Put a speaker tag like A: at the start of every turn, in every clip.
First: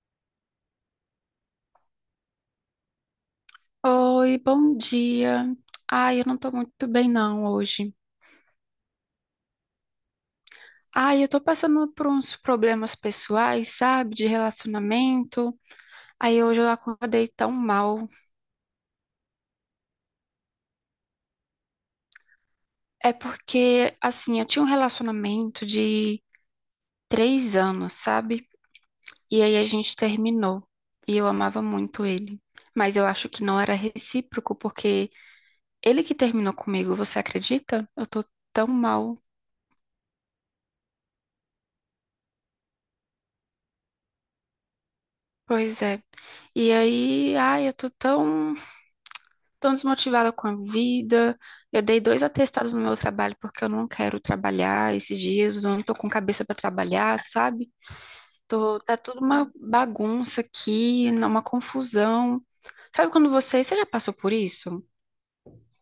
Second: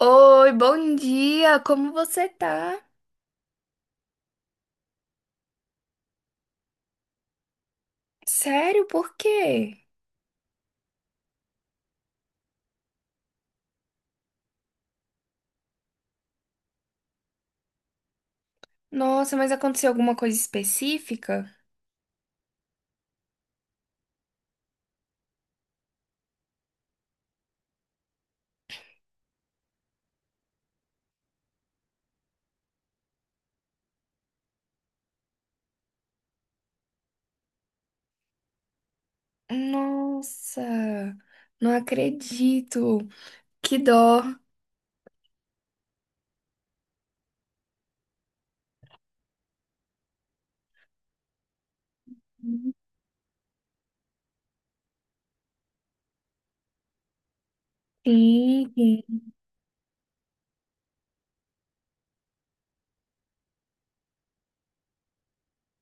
A: Oi, bom dia! Como você tá?
B: Oi, bom dia. Ai, eu não tô muito bem não hoje.
A: Sério, por quê?
B: Ai, eu tô passando por uns problemas pessoais, sabe, de relacionamento. Aí hoje eu acordei tão mal.
A: Nossa, mas aconteceu alguma coisa específica?
B: É porque, assim, eu tinha um relacionamento de 3 anos, sabe? E aí a gente terminou. E eu amava muito ele. Mas eu acho que não era recíproco, porque ele que terminou comigo, você acredita? Eu tô tão mal.
A: Nossa, não acredito. Que dó.
B: Pois é. E aí, ai, eu tô tão. Estou desmotivada com a vida. Eu dei dois atestados no meu trabalho porque eu não quero trabalhar esses dias. Eu não estou com cabeça para trabalhar, sabe?
A: Sim,
B: Tô, tá
A: sim.
B: tudo uma bagunça aqui, uma confusão. Sabe quando você já passou por isso?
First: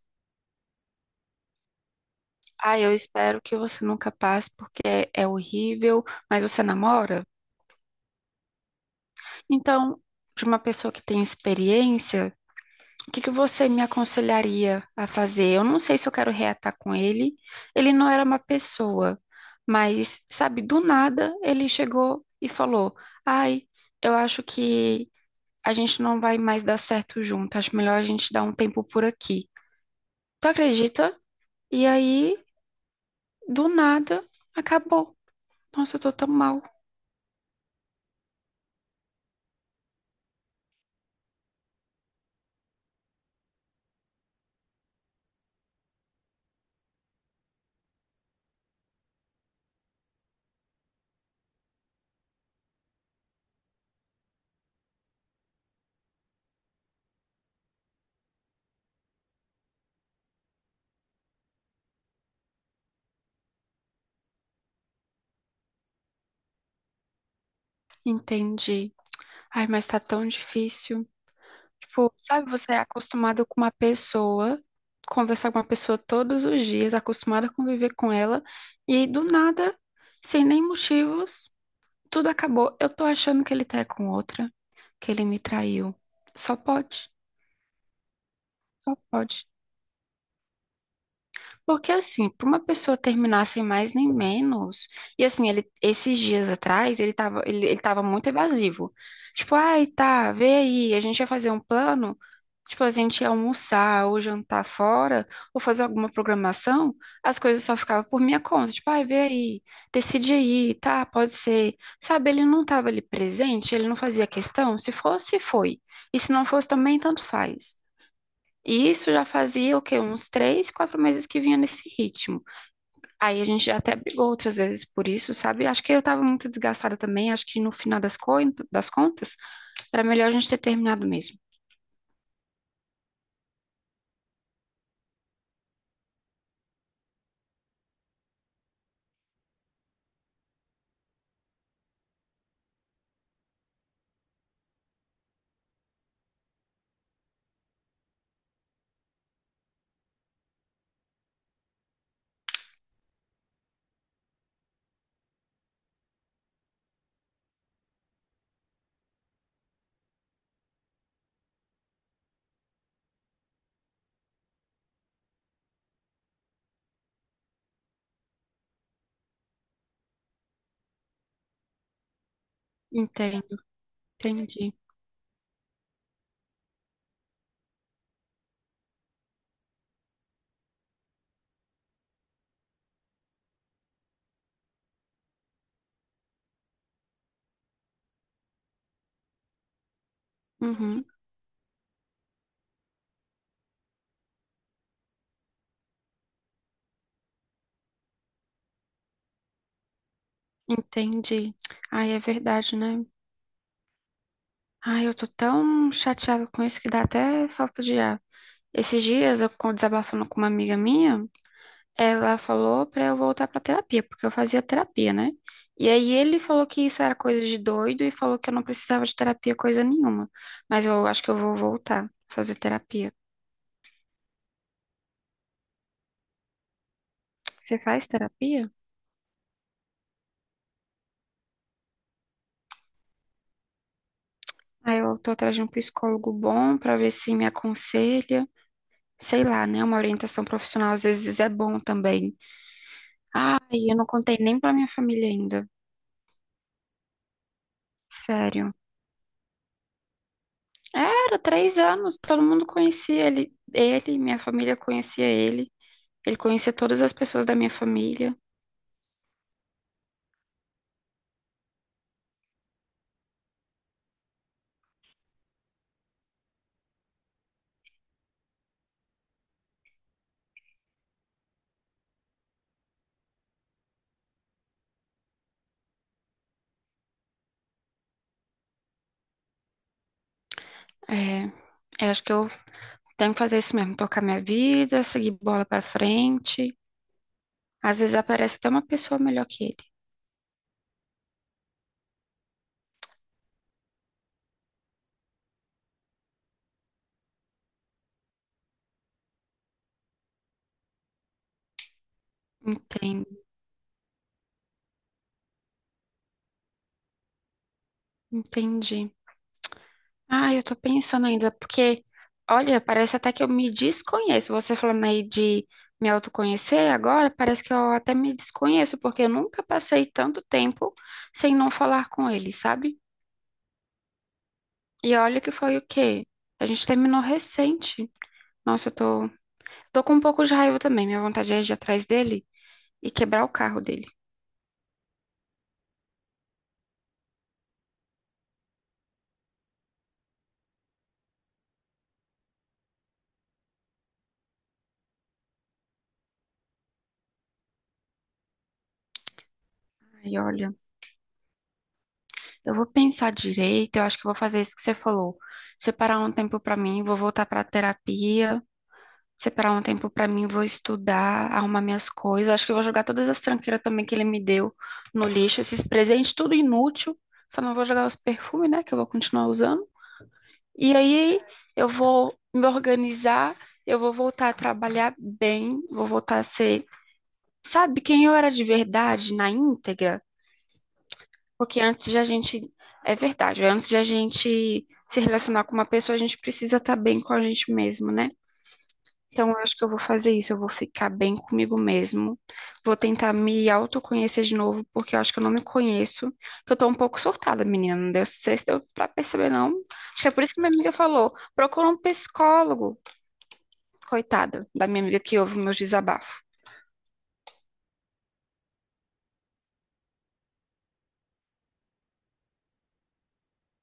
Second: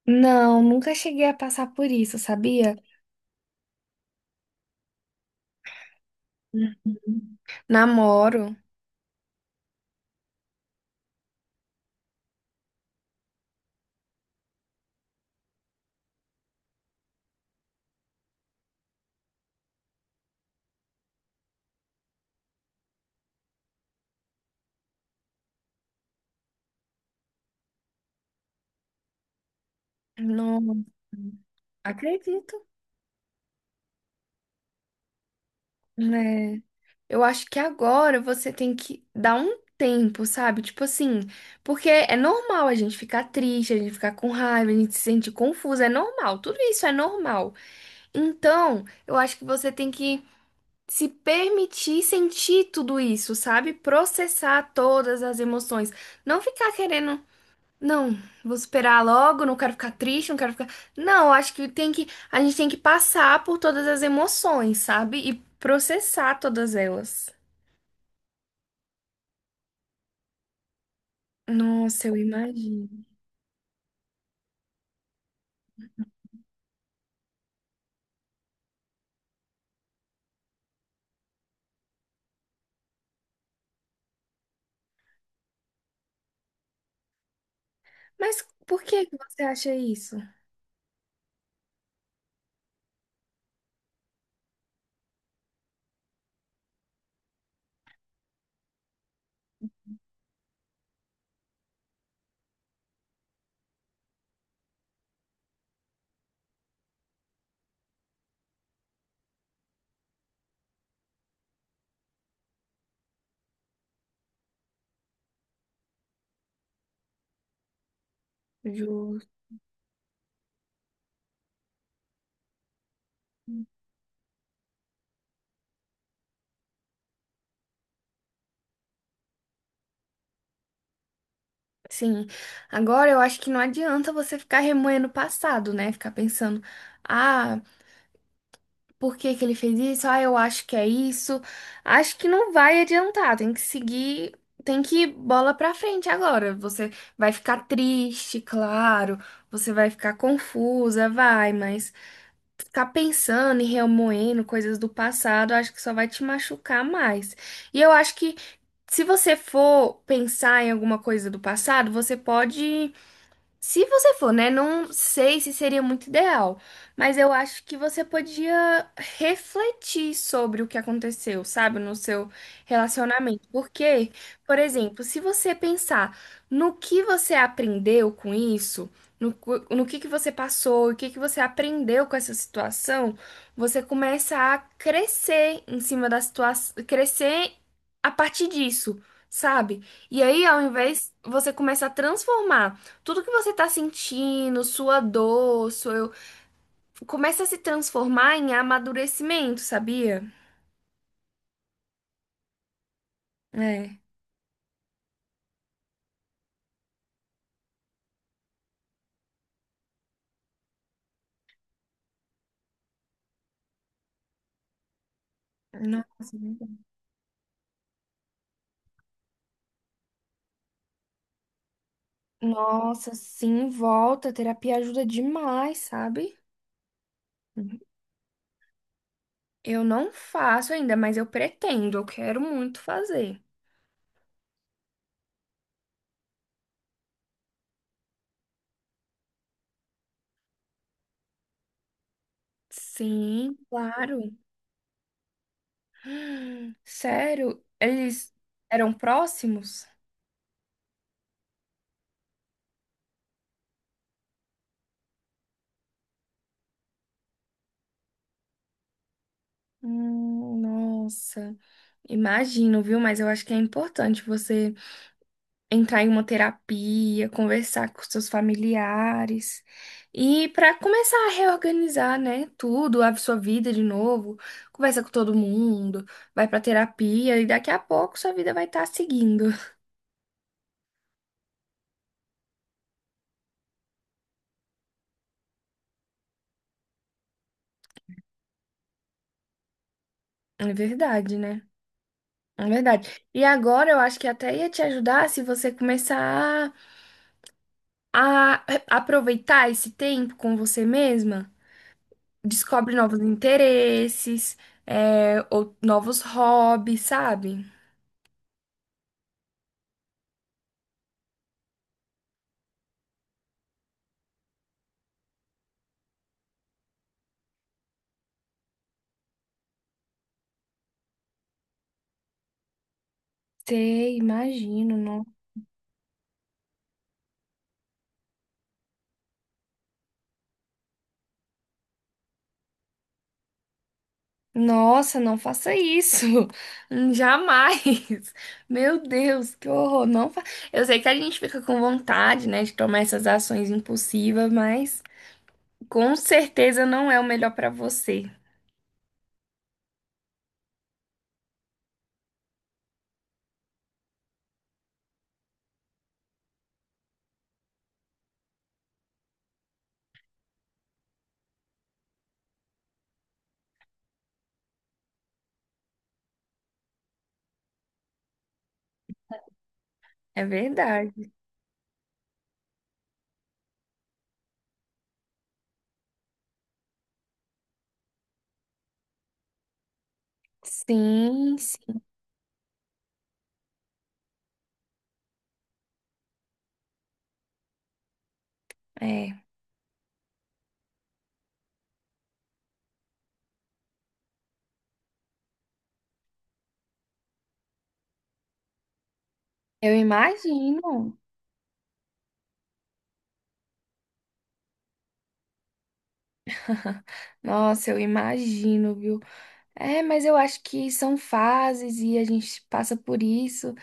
A: Não, nunca cheguei a passar por isso, sabia?
B: Ah, eu espero que você nunca passe porque é horrível, mas você namora?
A: Uhum. Namoro.
B: Então, de uma pessoa que tem experiência. O que que você me aconselharia a fazer? Eu não sei se eu quero reatar com ele. Ele não era uma pessoa, mas, sabe, do nada ele chegou e falou: ai, eu acho que a gente não vai mais dar certo junto. Acho melhor a gente dar um tempo por aqui. Tu
A: Não,
B: acredita? E aí,
A: acredito,
B: do nada, acabou. Nossa, eu tô tão mal.
A: né? Eu acho que agora você tem que dar um tempo, sabe? Tipo assim, porque é normal a gente ficar triste, a gente ficar com raiva, a gente se sentir confusa, é normal, tudo isso é normal. Então, eu acho que você tem que se permitir sentir tudo isso, sabe? Processar todas as emoções. Não ficar querendo, não, vou esperar logo, não quero ficar triste, não quero ficar. Não, eu acho que, a gente tem que passar por todas as emoções, sabe? E processar todas elas.
B: Entendi. Ai, mas tá tão difícil.
A: Nossa,
B: Tipo,
A: eu
B: sabe, você é
A: imagino.
B: acostumado com uma pessoa, conversar com uma pessoa todos os dias, acostumado a conviver com ela, e aí, do nada, sem nem motivos, tudo acabou. Eu tô achando que ele tá com outra, que ele me traiu. Só pode,
A: Mas por
B: só
A: que que você
B: pode.
A: acha isso,
B: Porque assim, pra uma pessoa terminar sem mais nem menos, e assim, ele esses dias atrás, ele tava muito evasivo. Tipo, ai, tá, vê aí, a gente vai fazer um plano. Tipo, a gente ia almoçar ou jantar fora, ou fazer alguma programação, as coisas só ficavam por minha conta. Tipo, ai, vê aí, decide aí, tá, pode ser. Sabe, ele não estava ali presente, ele não fazia questão. Se fosse, foi. E se não fosse também, tanto faz. E isso
A: Ju?
B: já fazia, o quê? Uns 3, 4 meses que vinha nesse ritmo. Aí a gente já até brigou outras vezes por isso, sabe? Acho que eu estava muito desgastada também. Acho que no final das, das contas, era melhor a gente ter terminado mesmo.
A: Sim, agora eu acho que não adianta você ficar remoendo o passado, né? Ficar pensando, ah, por que que ele fez isso? Ah, eu acho que é isso. Acho que não vai adiantar, tem que seguir, tem que ir bola pra frente agora. Você vai ficar triste, claro, você vai ficar confusa, vai, mas. Ficar pensando e remoendo coisas do passado, eu acho que só vai te machucar mais. E eu acho que se você for pensar em alguma coisa do passado, você pode se você for, né? Não sei se seria muito ideal, mas eu acho que você podia refletir sobre o que aconteceu, sabe, no seu relacionamento.
B: Entendo,
A: Porque, por
B: entendi.
A: exemplo, se você pensar no que você aprendeu com isso, no, no que você passou, o que que você aprendeu com essa situação, você começa a crescer em cima da situação, crescer a partir disso, sabe? E aí, ao
B: Uhum.
A: invés, você começa a transformar. Tudo que você tá sentindo, sua dor, seu começa a se transformar em amadurecimento, sabia?
B: Entendi. Ai, é verdade, né?
A: É.
B: Ai, eu tô tão chateada com isso que dá até falta de ar. Esses dias, eu desabafando com uma amiga minha, ela falou pra eu voltar pra terapia, porque eu fazia terapia, né? E aí
A: Nossa,
B: ele falou
A: verdade.
B: que isso era coisa de doido e falou que eu não precisava de terapia coisa nenhuma. Mas eu acho que eu vou voltar a fazer terapia.
A: Nossa, sim, volta. A terapia ajuda demais, sabe?
B: Você faz terapia?
A: Eu não faço ainda, mas eu pretendo, eu quero muito fazer.
B: Aí eu tô atrás de um psicólogo bom pra ver se me aconselha. Sei lá, né? Uma orientação profissional às vezes é bom também.
A: Sim,
B: Ai, eu não
A: claro.
B: contei nem pra minha família ainda.
A: Sério, eles
B: Sério.
A: eram próximos?
B: Era 3 anos, todo mundo conhecia ele. Ele, minha família conhecia ele. Ele conhecia todas as pessoas da minha família.
A: Nossa, imagino, viu? Mas eu acho que é importante você entrar em uma terapia, conversar com seus familiares e para começar a reorganizar, né, tudo, a sua vida de novo, conversa com todo mundo, vai para terapia e daqui a pouco sua vida vai estar seguindo.
B: É, eu acho que eu tenho que fazer isso mesmo, tocar minha vida, seguir bola pra frente. Às vezes aparece até uma pessoa melhor que ele.
A: É verdade, né? É verdade. E agora eu acho que até ia te ajudar se você começar a a aproveitar esse tempo com você mesma, descobre novos
B: Entendo,
A: interesses, é, ou novos hobbies, sabe?
B: entendi. Ah, eu tô pensando ainda, porque, olha, parece até que eu me desconheço. Você falando aí de me autoconhecer agora, parece que eu até me desconheço, porque eu nunca passei tanto tempo sem não falar com ele, sabe?
A: Sei, imagino,
B: E
A: não.
B: olha que foi o quê? A gente terminou recente. Nossa, eu tô com um pouco de raiva também. Minha vontade é ir atrás dele e quebrar o carro dele.
A: Nossa, não faça isso. Jamais. Meu Deus, que horror. Não fa... Eu sei que a gente fica com vontade, né, de tomar essas ações impulsivas, mas com certeza não é o melhor para você.
B: Ai, olha, eu vou pensar direito, eu acho que eu vou fazer isso que você falou. Separar um tempo pra mim, vou voltar pra terapia. Separar um tempo pra mim, vou estudar, arrumar minhas coisas. Acho que eu vou jogar todas as tranqueiras também que ele me deu no lixo, esses presentes, tudo inútil. Só não vou jogar os perfumes, né, que eu vou continuar usando.
A: É
B: E
A: verdade.
B: aí eu vou me organizar, eu vou voltar a trabalhar bem, vou voltar a ser, sabe, quem eu era de verdade, na íntegra?
A: Sim,
B: Porque
A: sim.
B: antes de a gente, é verdade, antes de a gente se relacionar com uma pessoa, a gente precisa estar bem com a gente mesmo, né?
A: É.
B: Então, eu acho que eu vou fazer isso. Eu vou ficar bem comigo mesmo. Vou tentar me autoconhecer de novo, porque eu acho que eu não me conheço. Que eu tô um pouco surtada, menina. Não deu, não sei se deu pra perceber, não.
A: Eu
B: Acho que é por isso que minha amiga
A: imagino.
B: falou: procura um psicólogo. Coitada da minha amiga que ouve meus desabafos.
A: Nossa, eu imagino, viu? É, mas eu acho que são fases e a gente passa por isso.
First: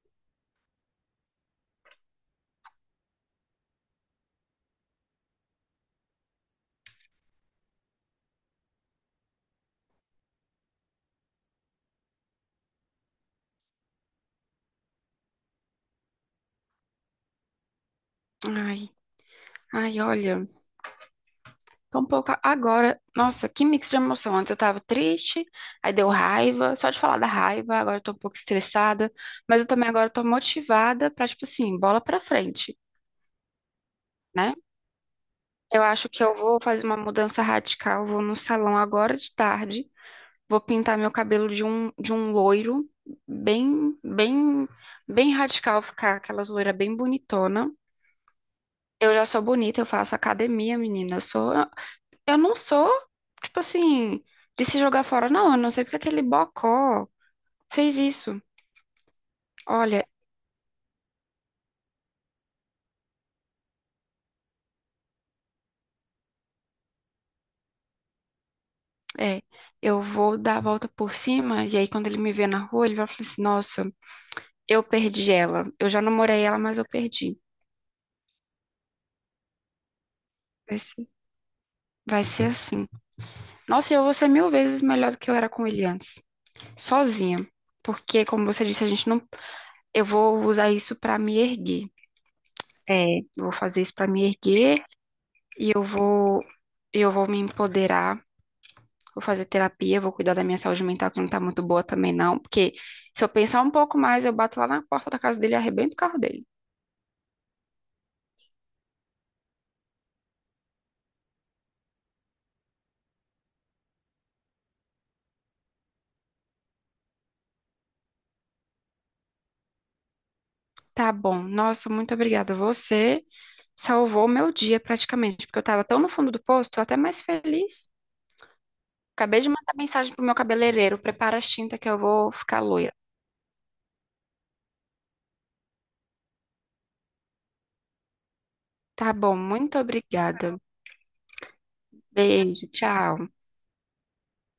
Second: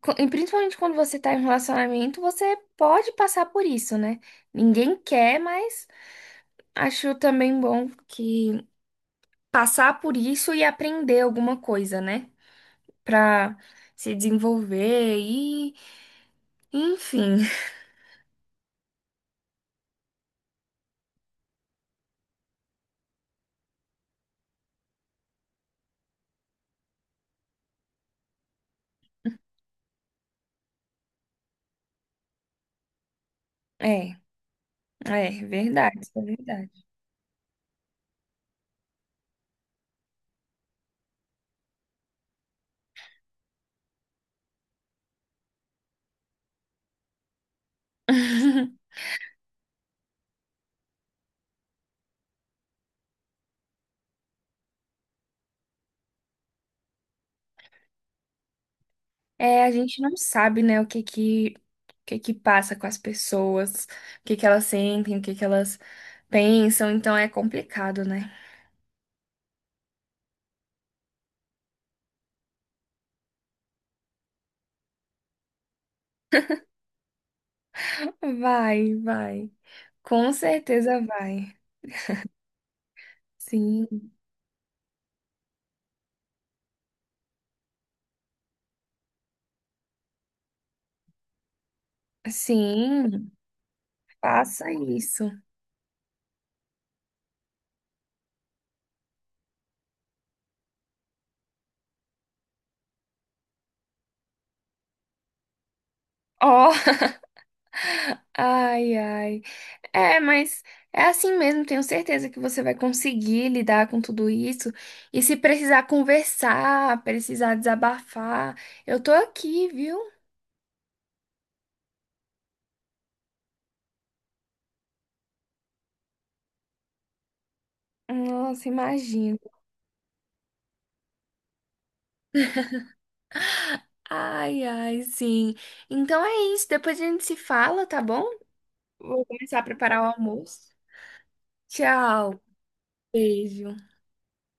A: E principalmente quando você tá em um relacionamento, você pode passar por isso, né? Ninguém quer, mas acho também bom que passar por isso e aprender alguma coisa, né? Pra se desenvolver e, enfim.
B: Ai, ai, olha. Tô um pouco. Agora, nossa, que mix de emoção. Antes eu tava triste, aí deu raiva. Só de falar da raiva, agora eu tô um pouco estressada. Mas eu também agora tô motivada pra, tipo assim, bola pra frente.
A: É,
B: Né?
A: é
B: Eu
A: verdade,
B: acho
A: isso é
B: que eu vou
A: verdade.
B: fazer uma mudança radical. Vou no salão agora de tarde. Vou pintar meu cabelo de um loiro bem, bem, bem radical, ficar aquelas loiras bem bonitona. Eu já sou bonita, eu faço academia, menina. Eu sou, eu não sou, tipo assim, de se jogar fora, não. Eu não sei porque aquele bocó fez isso.
A: É, a gente
B: Olha,
A: não sabe, né, o que que passa com as pessoas, o que que elas sentem, o que que elas pensam, então é complicado, né?
B: é, eu vou dar a volta por cima e aí quando ele me vê na rua, ele vai falar assim, nossa, eu perdi ela. Eu já namorei ela, mas eu perdi.
A: Vai, vai. Com certeza vai.
B: Vai ser assim. Nossa, eu
A: Sim,
B: vou ser mil vezes melhor do que eu era com ele antes, sozinha. Porque, como você disse, a gente não. Eu vou usar isso pra me erguer. É,
A: sim,
B: vou fazer isso pra me
A: faça
B: erguer
A: isso.
B: e eu vou me empoderar. Vou fazer terapia, vou cuidar da minha saúde mental, que não tá muito boa também, não. Porque se eu pensar um pouco mais, eu bato lá na porta da casa dele e arrebento o carro dele.
A: Ó, ai, ai. É, mas é assim mesmo, tenho certeza que você vai conseguir lidar com tudo isso. E se precisar conversar, precisar desabafar, eu tô aqui, viu?
B: Tá bom. Nossa, muito obrigada. Você salvou meu dia praticamente, porque eu tava tão no fundo do poço, tô até mais feliz.
A: Nossa, imagina.
B: Acabei de mandar mensagem pro meu cabeleireiro. Prepara as tintas que eu vou ficar loira.
A: Ai, ai, sim. Então é isso. Depois a gente se fala, tá bom?
B: Tá
A: Vou
B: bom,
A: começar a
B: muito
A: preparar o
B: obrigada.
A: almoço. Tchau.
B: Beijo, tchau.
A: Beijo.